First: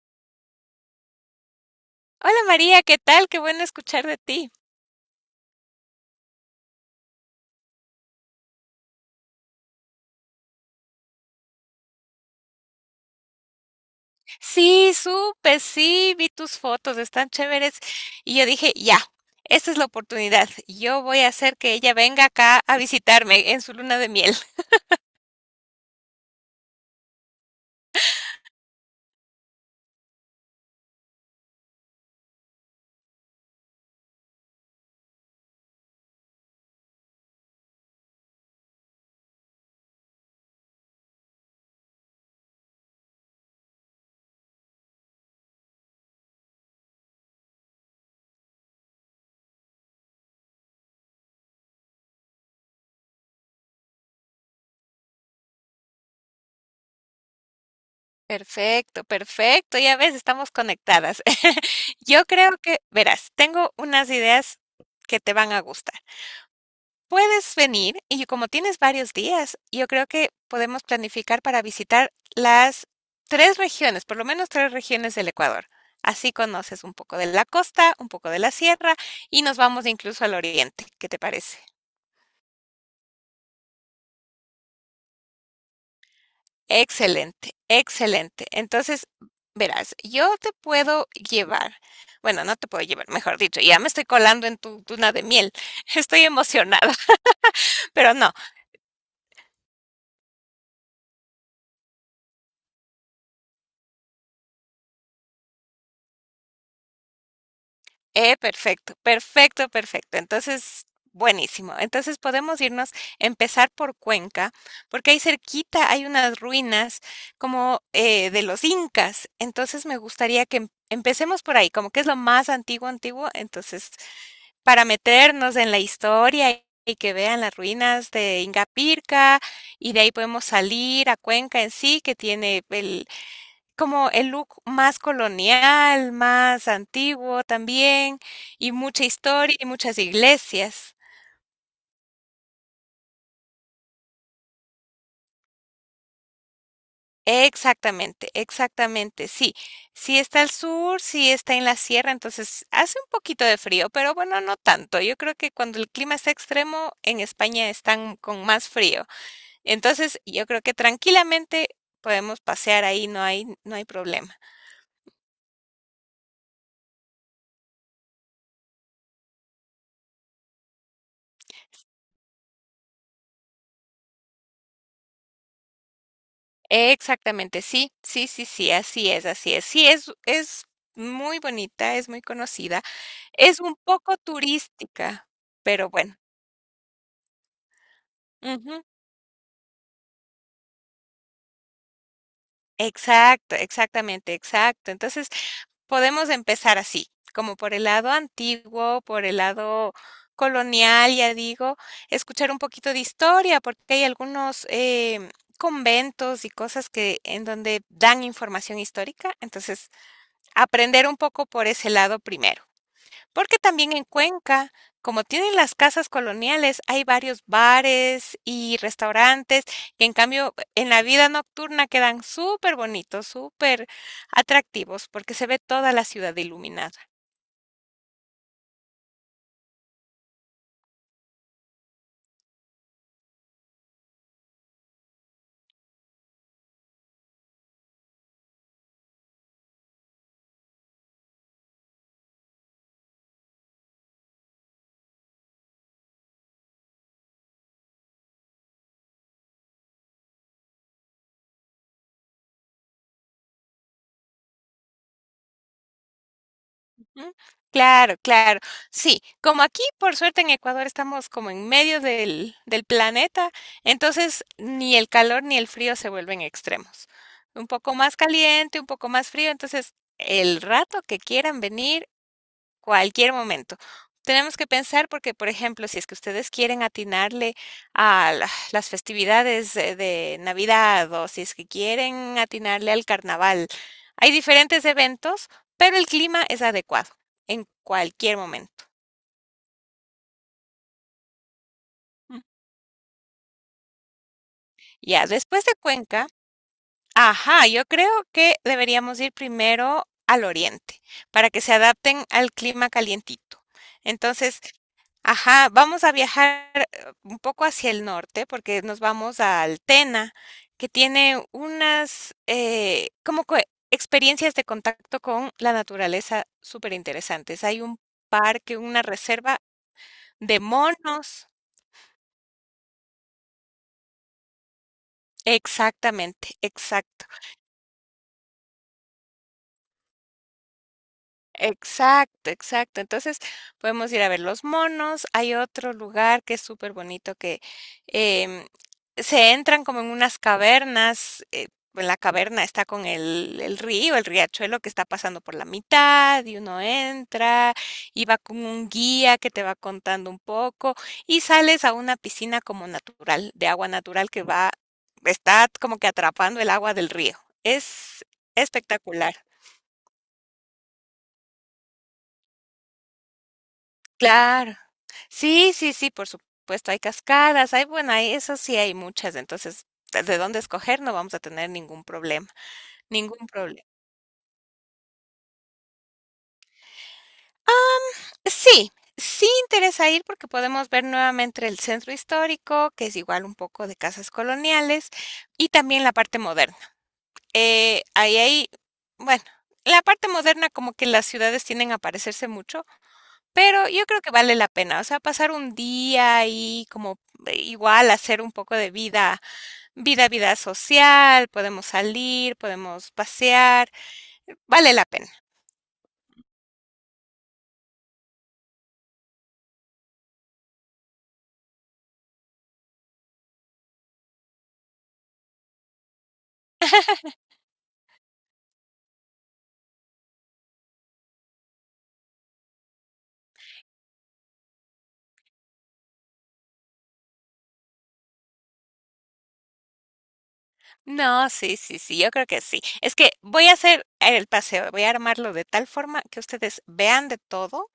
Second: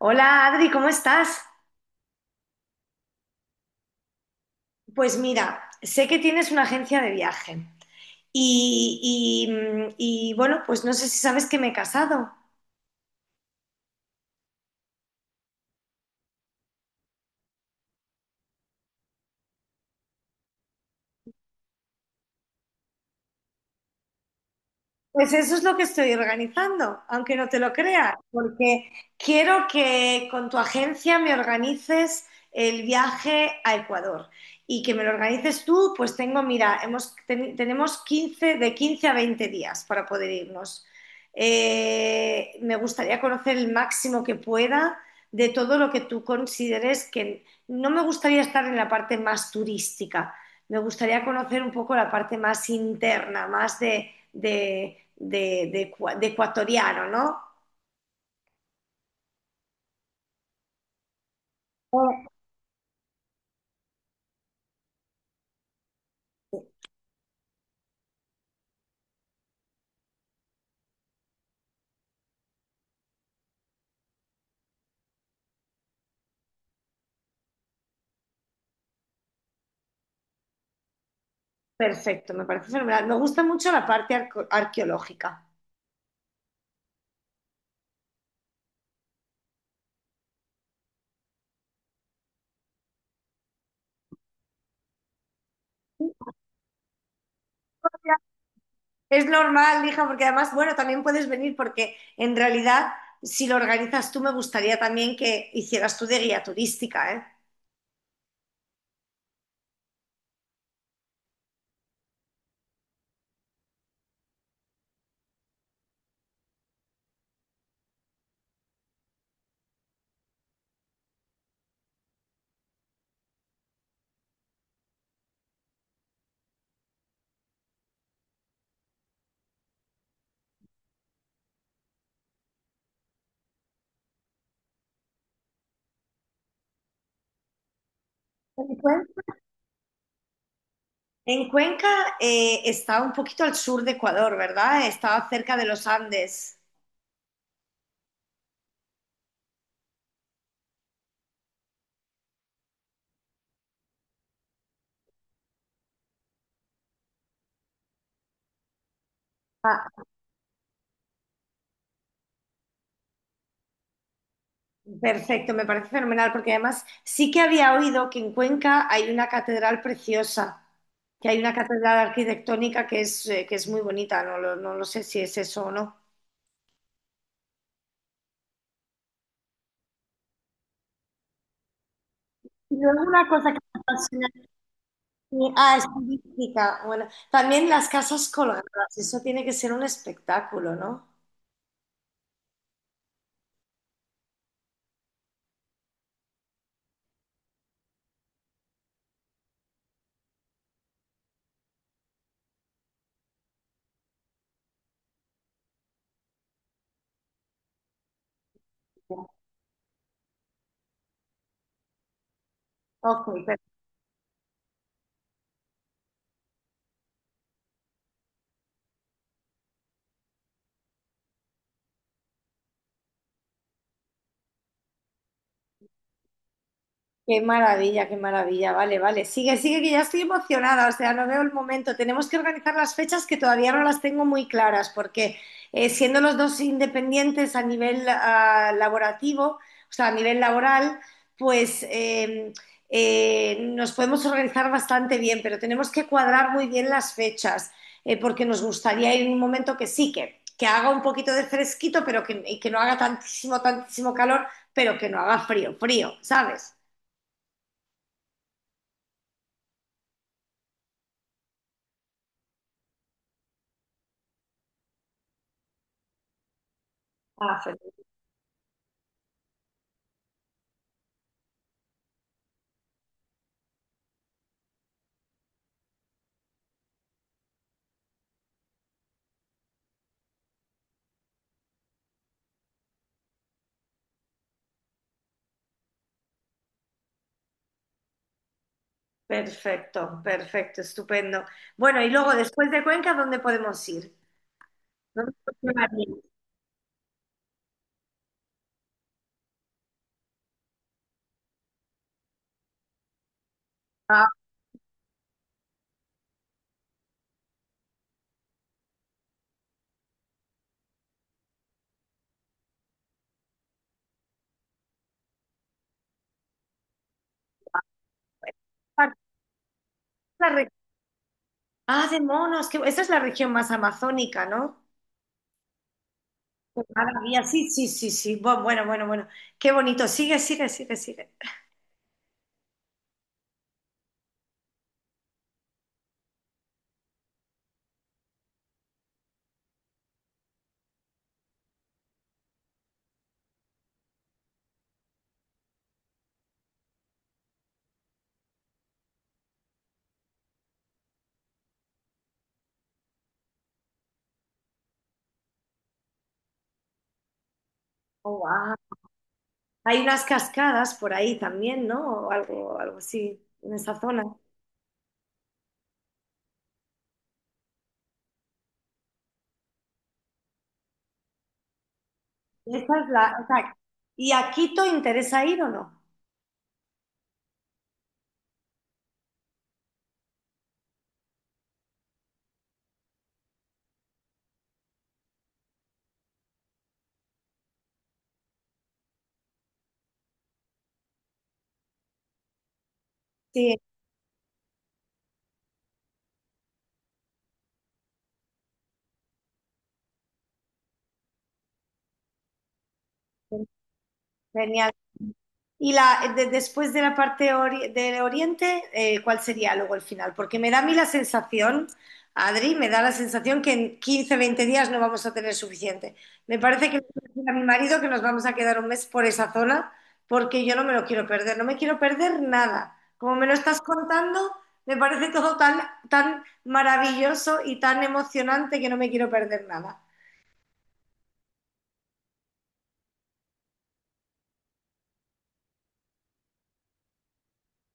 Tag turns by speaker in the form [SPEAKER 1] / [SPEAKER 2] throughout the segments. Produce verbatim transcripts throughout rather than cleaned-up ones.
[SPEAKER 1] Hola Adri, ¿cómo estás?
[SPEAKER 2] Hola María, ¿qué tal? Qué bueno escuchar de ti.
[SPEAKER 1] Pues mira, sé que tienes una agencia de viaje y, y, mm, y, bueno, pues no sé si sabes que me he casado.
[SPEAKER 2] Sí, supe, sí, vi tus fotos, están chéveres. Y yo dije, ya, esta es la oportunidad. Yo voy a hacer que ella venga acá a visitarme en su luna de miel.
[SPEAKER 1] Pues eso es lo que estoy organizando, aunque no te lo creas, porque quiero que con tu agencia me organices el viaje a Ecuador y que me lo organices tú, pues tengo, mira, hemos, ten- tenemos quince de quince a veinte días para poder irnos. Eh, me gustaría conocer el máximo que pueda de todo lo que tú consideres que no me gustaría estar en la parte más turística, me gustaría conocer un poco la parte más interna, más de de, de, de de ecuatoriano, ¿no?
[SPEAKER 2] Perfecto, perfecto, ya ves, estamos conectadas. Yo
[SPEAKER 1] Oh,
[SPEAKER 2] creo que, verás, tengo unas ideas que te van a gustar. Puedes venir y como tienes varios días, yo creo que podemos planificar para visitar las tres regiones, por lo menos tres regiones del Ecuador. Así conoces un poco de la costa, un poco de la sierra y nos vamos incluso al oriente. ¿Qué te parece?
[SPEAKER 1] perfecto, me parece fenomenal. Me gusta mucho la parte arco- arqueológica.
[SPEAKER 2] Excelente, excelente. Entonces, verás, yo te puedo llevar, bueno, no te puedo llevar, mejor dicho, ya me estoy colando en tu luna de miel. Estoy emocionada, pero no.
[SPEAKER 1] Es normal, hija, porque además, bueno, también puedes venir porque en realidad, si lo organizas tú, me gustaría también que hicieras tú de guía turística, ¿eh?
[SPEAKER 2] Eh, perfecto, perfecto, perfecto. Entonces, buenísimo. Entonces podemos irnos, empezar por Cuenca, porque ahí cerquita hay unas ruinas como eh, de los incas. Entonces me gustaría que em- empecemos por ahí, como que es lo más antiguo, antiguo. Entonces, para meternos en la historia y y que vean las ruinas de Ingapirca, y de ahí podemos salir a Cuenca en sí, que tiene el como el look más colonial, más antiguo también, y
[SPEAKER 1] ¿En
[SPEAKER 2] mucha
[SPEAKER 1] Cuenca?
[SPEAKER 2] historia y muchas iglesias.
[SPEAKER 1] En Cuenca eh, está un poquito al sur de Ecuador, ¿verdad? Está cerca de los Andes.
[SPEAKER 2] Exactamente, exactamente, sí. Sí está al sur, sí está en la sierra, entonces hace un poquito de frío, pero bueno, no tanto. Yo creo que cuando el clima está extremo, en España están con más frío. Entonces, yo creo que tranquilamente podemos pasear ahí, no hay, no hay problema.
[SPEAKER 1] Perfecto, me parece fenomenal, porque además sí que había oído que en Cuenca hay una catedral preciosa, que hay una catedral arquitectónica que es, eh, que es muy bonita, no lo, no lo sé si es eso o no.
[SPEAKER 2] Exactamente, sí, sí, sí, sí, así es, así es. Sí, es, es muy bonita, es muy
[SPEAKER 1] Y
[SPEAKER 2] conocida,
[SPEAKER 1] luego una cosa que
[SPEAKER 2] es un
[SPEAKER 1] me
[SPEAKER 2] poco
[SPEAKER 1] apasiona,
[SPEAKER 2] turística,
[SPEAKER 1] eh, ah, es
[SPEAKER 2] pero bueno.
[SPEAKER 1] turística, bueno, también las casas colgadas,
[SPEAKER 2] Ujú.
[SPEAKER 1] eso tiene que ser un espectáculo, ¿no?
[SPEAKER 2] Exacto, exactamente, exacto. Entonces, podemos empezar así, como por el lado antiguo, por el lado colonial, ya digo, escuchar un poquito de historia, porque hay algunos em, conventos y cosas que en donde dan información histórica, entonces aprender un poco por ese lado primero.
[SPEAKER 1] Ok.
[SPEAKER 2] Porque también en Cuenca, como tienen las casas coloniales, hay varios bares y restaurantes que en cambio en la vida nocturna quedan súper bonitos, súper atractivos, porque se ve toda la ciudad iluminada.
[SPEAKER 1] Qué maravilla, qué maravilla. Vale, vale. Sigue, sigue, que ya estoy emocionada. O sea, no veo el momento. Tenemos que organizar las fechas que todavía no las tengo muy claras, porque eh, siendo los dos independientes a nivel ah, laborativo, o sea, a nivel laboral, pues eh, eh, nos podemos organizar bastante bien, pero tenemos que cuadrar muy bien las fechas, eh, porque nos gustaría ir en un momento que sí, que, que haga un poquito de fresquito, pero que, y que no haga tantísimo, tantísimo calor, pero que no haga frío, frío, ¿sabes?
[SPEAKER 2] Ujú. Claro, claro. Sí, como aquí, por suerte en Ecuador estamos como en medio del, del planeta, entonces ni el calor ni el frío se vuelven extremos.
[SPEAKER 1] Ah,
[SPEAKER 2] Un
[SPEAKER 1] fe-
[SPEAKER 2] poco más caliente, un poco más frío, entonces el rato que quieran venir. Cualquier momento. Tenemos que pensar porque, por ejemplo, si es que ustedes quieren atinarle a la- las festividades eh, de Navidad o si es que quieren atinarle al carnaval, hay diferentes eventos, pero el clima es adecuado en cualquier momento.
[SPEAKER 1] Perfecto, perfecto, estupendo. Bueno, y luego
[SPEAKER 2] ¿M?
[SPEAKER 1] después de Cuenca, ¿dónde podemos ir?
[SPEAKER 2] Ya,
[SPEAKER 1] ¿Dónde
[SPEAKER 2] después de
[SPEAKER 1] podemos
[SPEAKER 2] Cuenca,
[SPEAKER 1] ir?
[SPEAKER 2] ajá, yo creo que deberíamos ir primero al oriente para que se adapten al clima calientito.
[SPEAKER 1] Ah,
[SPEAKER 2] Entonces, ajá, vamos a viajar eh, un poco hacia el norte porque nos vamos a Altena, que tiene unas eh, como que experiencias de contacto con la naturaleza súper interesantes. Hay un parque, una
[SPEAKER 1] ah,
[SPEAKER 2] reserva
[SPEAKER 1] la
[SPEAKER 2] de
[SPEAKER 1] re-
[SPEAKER 2] monos.
[SPEAKER 1] ah, de monos, que esta es la región más amazónica, ¿no?
[SPEAKER 2] Exactamente, exacto.
[SPEAKER 1] Maravilla, sí, sí, sí, sí. Bu- Bueno, bueno, bueno. Qué bonito. Sigue, sigue, sigue, sigue.
[SPEAKER 2] Exacto, exacto. Entonces, podemos ir a ver los monos. Hay otro lugar que es súper bonito que em, se entran como en unas cavernas. Eh, en la caverna está con el, el río, el riachuelo que está pasando por la mitad y uno entra y va con un guía que te va contando un poco y sales a una piscina como natural, de agua natural que va, está como que atrapando el agua del río. Es
[SPEAKER 1] Oh, wow.
[SPEAKER 2] espectacular.
[SPEAKER 1] Hay unas cascadas por ahí también, ¿no? O algo, algo así, en esa zona.
[SPEAKER 2] Claro. Sí, sí, sí, por supuesto, hay cascadas, hay, bueno, hay eso sí hay muchas, entonces, de de dónde escoger no vamos a tener ningún problema,
[SPEAKER 1] Esa es la,
[SPEAKER 2] ningún
[SPEAKER 1] esa-
[SPEAKER 2] problema.
[SPEAKER 1] ¿Y a Quito interesa ir o no?
[SPEAKER 2] Sí, sí interesa ir porque podemos ver nuevamente el centro histórico, que es igual un poco de casas coloniales, y también la parte moderna. Eh, ahí hay, bueno, la parte moderna como que las ciudades tienden a parecerse mucho,
[SPEAKER 1] Sí,
[SPEAKER 2] pero yo creo que vale la pena, o sea, pasar un día ahí como eh, igual hacer un poco de vida vida, vida social, podemos salir, podemos pasear,
[SPEAKER 1] genial.
[SPEAKER 2] vale la pena.
[SPEAKER 1] Y la, de- después de la parte ori- del Oriente, eh, ¿cuál sería luego el final? Porque me da a mí la sensación, Adri, me da la sensación que en quince, veinte días no vamos a tener suficiente. Me parece que le voy a decir a mi marido que nos vamos a quedar un mes por esa zona porque yo no me lo quiero perder, no me quiero perder nada. Como me lo estás contando, me parece todo tan, tan maravilloso y tan emocionante que no me quiero perder nada.
[SPEAKER 2] No, sí, sí, sí, yo creo que sí. Es que voy a hacer el paseo, voy a armarlo de tal forma que ustedes vean de todo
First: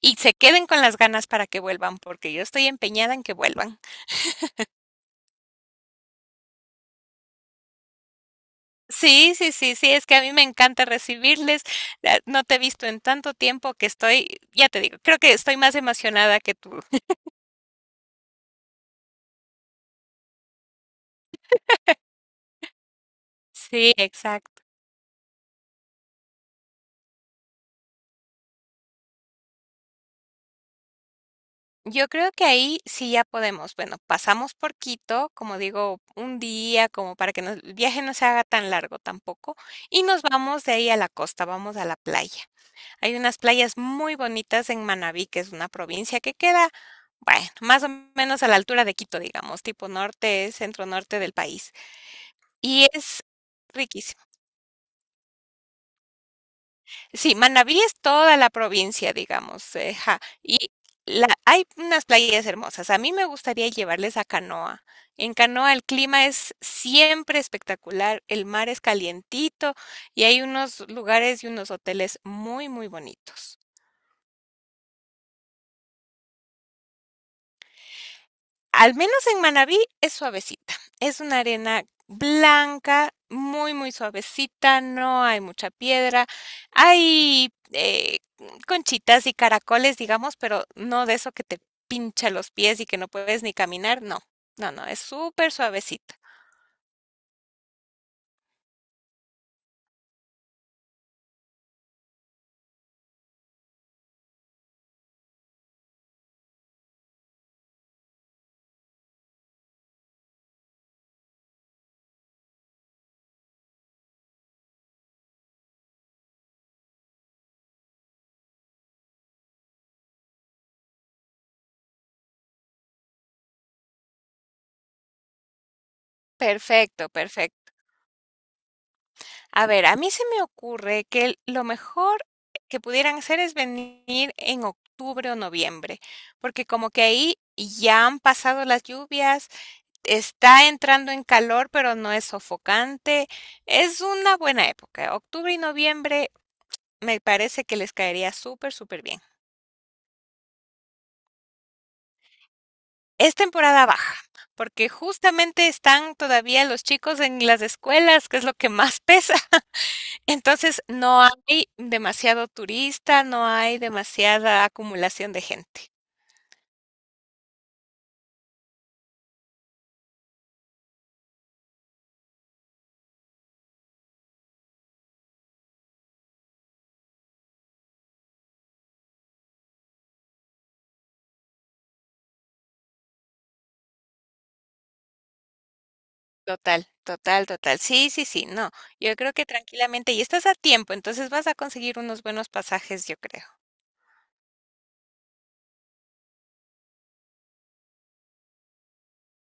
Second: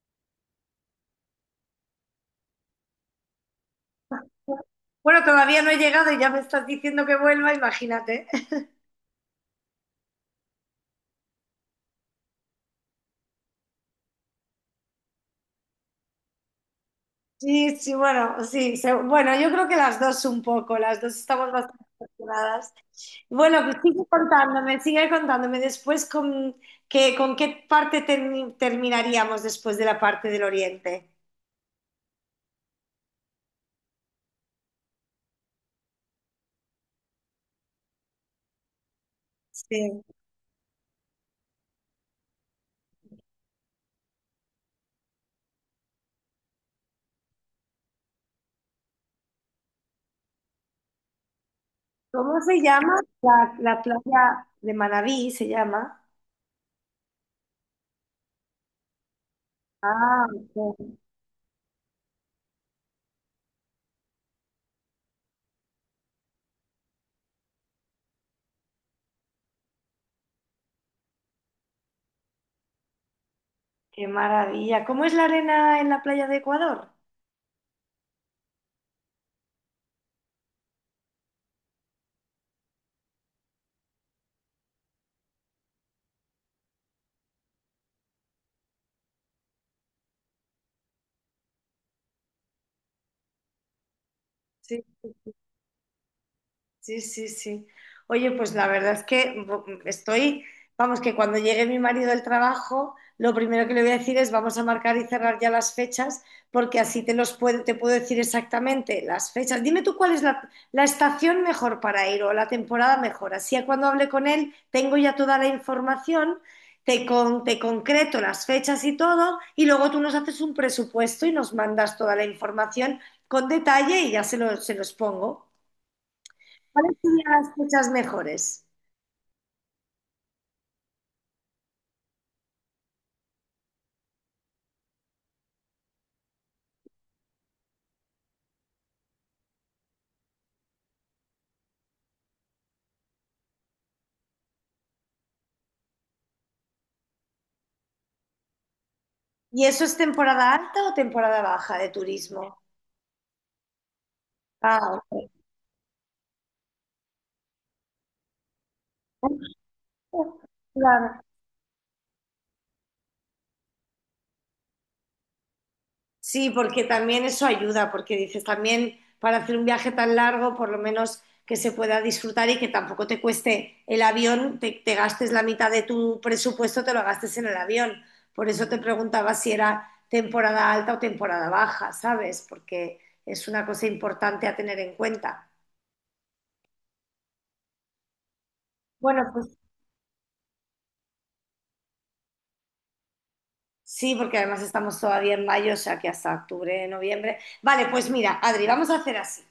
[SPEAKER 2] y se queden con las ganas para que vuelvan, porque yo estoy empeñada en que vuelvan.
[SPEAKER 1] Bueno, todavía no he llegado y ya me estás diciendo que vuelva, imagínate.
[SPEAKER 2] Sí, sí, sí, sí, es que a mí me encanta recibirles. Ah, no te he visto en tanto tiempo que estoy, ya te digo, creo que estoy más emocionada que tú.
[SPEAKER 1] Sí, sí, bueno, sí, se- bueno, yo creo que las dos un poco, las dos estamos bastante afortunadas. Bueno, pues
[SPEAKER 2] Sí,
[SPEAKER 1] sigue
[SPEAKER 2] exacto.
[SPEAKER 1] contándome, sigue contándome después con, que, con, qué parte termi- terminaríamos después de la parte del oriente.
[SPEAKER 2] Yo creo que ahí sí ya podemos. Bueno, pasamos por Quito, como digo, un día, como para que nos- el viaje no se haga tan largo tampoco, y
[SPEAKER 1] Sí.
[SPEAKER 2] nos vamos de ahí a la costa, vamos a la playa. Hay unas playas muy bonitas en Manabí, que es una provincia que queda, bueno, más o menos a la altura de Quito, digamos, tipo norte, centro norte del país.
[SPEAKER 1] ¿Cómo se
[SPEAKER 2] Y
[SPEAKER 1] llama?
[SPEAKER 2] es
[SPEAKER 1] La, la
[SPEAKER 2] riquísimo.
[SPEAKER 1] playa de Manabí se llama.
[SPEAKER 2] Sí, Manabí es toda la provincia, digamos, eh, ja,
[SPEAKER 1] Ah,
[SPEAKER 2] y
[SPEAKER 1] ok.
[SPEAKER 2] la, hay unas playas hermosas. A mí me gustaría llevarles a Canoa. En Canoa el clima es siempre espectacular, el mar es calientito y hay unos lugares y unos hoteles muy, muy bonitos.
[SPEAKER 1] Qué maravilla. ¿Cómo es la arena en la playa de Ecuador?
[SPEAKER 2] Al menos en Manabí es suavecita. Es una arena blanca, muy, muy suavecita, no hay mucha piedra. Hay eh, conchitas y caracoles, digamos, pero no de eso que te pincha los pies y que no puedes ni caminar, no. No,
[SPEAKER 1] Sí.
[SPEAKER 2] no, es súper suavecita.
[SPEAKER 1] Sí, sí, sí. Oye, pues la verdad es que bu- estoy, vamos, que cuando llegue mi marido del trabajo, lo primero que le voy a decir es vamos a marcar y cerrar ya las fechas, porque así te los puedo, te puedo decir exactamente las fechas. Dime tú cuál es la, la estación mejor para ir o la temporada mejor. Así a cuando hable con él tengo ya toda la información, te, con, te concreto las fechas y todo, y luego tú nos haces un presupuesto y nos mandas toda la información con detalle y ya se lo- se los pongo. ¿Cuáles
[SPEAKER 2] Perfecto,
[SPEAKER 1] serían las
[SPEAKER 2] perfecto.
[SPEAKER 1] fechas mejores?
[SPEAKER 2] A ver, a mí se me ocurre que el- lo mejor que pudieran hacer es venir en octubre o noviembre, porque como que ahí ya han pasado las lluvias, está entrando en calor, pero no es sofocante. Es una buena época. Octubre y noviembre me parece que les caería súper, súper bien.
[SPEAKER 1] ¿Y eso es temporada alta o temporada baja de turismo?
[SPEAKER 2] Es temporada baja, porque
[SPEAKER 1] Ah,
[SPEAKER 2] justamente están todavía los chicos en las escuelas, que es lo que más pesa. Entonces
[SPEAKER 1] claro.
[SPEAKER 2] no hay demasiado turista, no hay demasiada acumulación de gente.
[SPEAKER 1] Sí, porque también eso ayuda, porque dices también para hacer un viaje tan largo, por lo menos que se pueda disfrutar y que tampoco te cueste el avión, te, te gastes la mitad de tu presupuesto, te lo gastes en el avión. Por eso te preguntaba si era temporada alta o temporada baja, ¿sabes? Porque es una cosa importante a tener en cuenta.
[SPEAKER 2] Total, total, total. Sí, sí, sí, no. Yo
[SPEAKER 1] Bueno,
[SPEAKER 2] creo que
[SPEAKER 1] pues.
[SPEAKER 2] tranquilamente, y estás a tiempo, entonces vas a conseguir unos buenos pasajes, yo creo.
[SPEAKER 1] Sí, porque además estamos todavía en mayo, o sea que hasta octubre, noviembre. Vale, pues mira, Adri, vamos a hacer así.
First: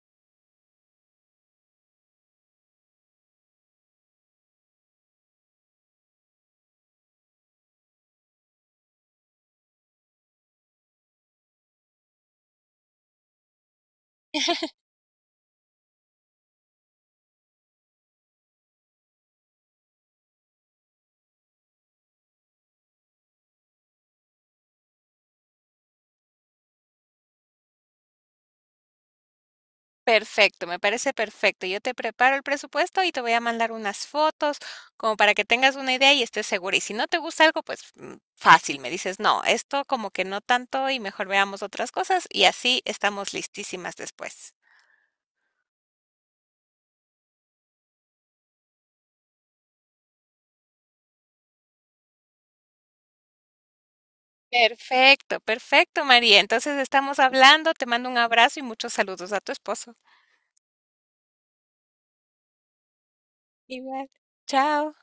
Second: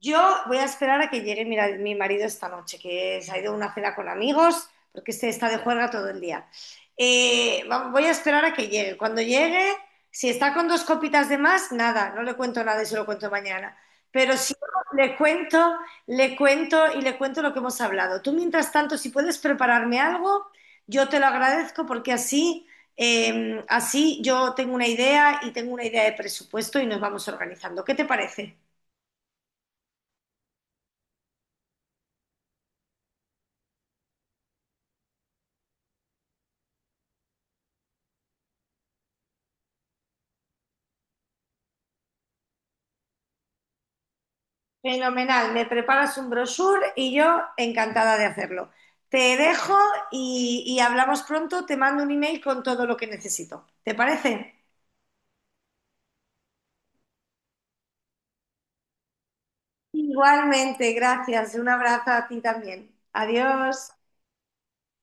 [SPEAKER 1] Yo voy a esperar a que llegue mi, mi marido esta noche, que se ha ido a una cena con amigos, porque este está de juerga todo el día. Eh, Voy a esperar a que llegue. Cuando llegue, si está con dos copitas de más, nada, no le cuento nada y se lo cuento mañana. Pero si no, le cuento, le cuento y le cuento lo que hemos hablado. Tú, mientras tanto, si puedes prepararme algo, yo te lo agradezco porque así, eh, así yo tengo una idea y tengo una idea de presupuesto y nos vamos organizando. ¿Qué te parece?
[SPEAKER 2] Perfecto, me parece perfecto. Yo te preparo el presupuesto y te voy a mandar unas fotos como para que tengas una idea y estés segura. Y si no te gusta algo, pues mm, fácil, me dices, no, esto como que no tanto y mejor veamos otras cosas y así estamos listísimas después.
[SPEAKER 1] Fenomenal, me preparas un brochure y yo encantada de hacerlo. Te dejo y, y hablamos pronto, te mando un email con todo lo que necesito. ¿Te parece?
[SPEAKER 2] Perfecto, perfecto, María. Entonces estamos hablando, te mando un abrazo y muchos saludos a tu esposo.
[SPEAKER 1] Igualmente, gracias. Un abrazo a ti también. Adiós.
[SPEAKER 2] Igual. Chao.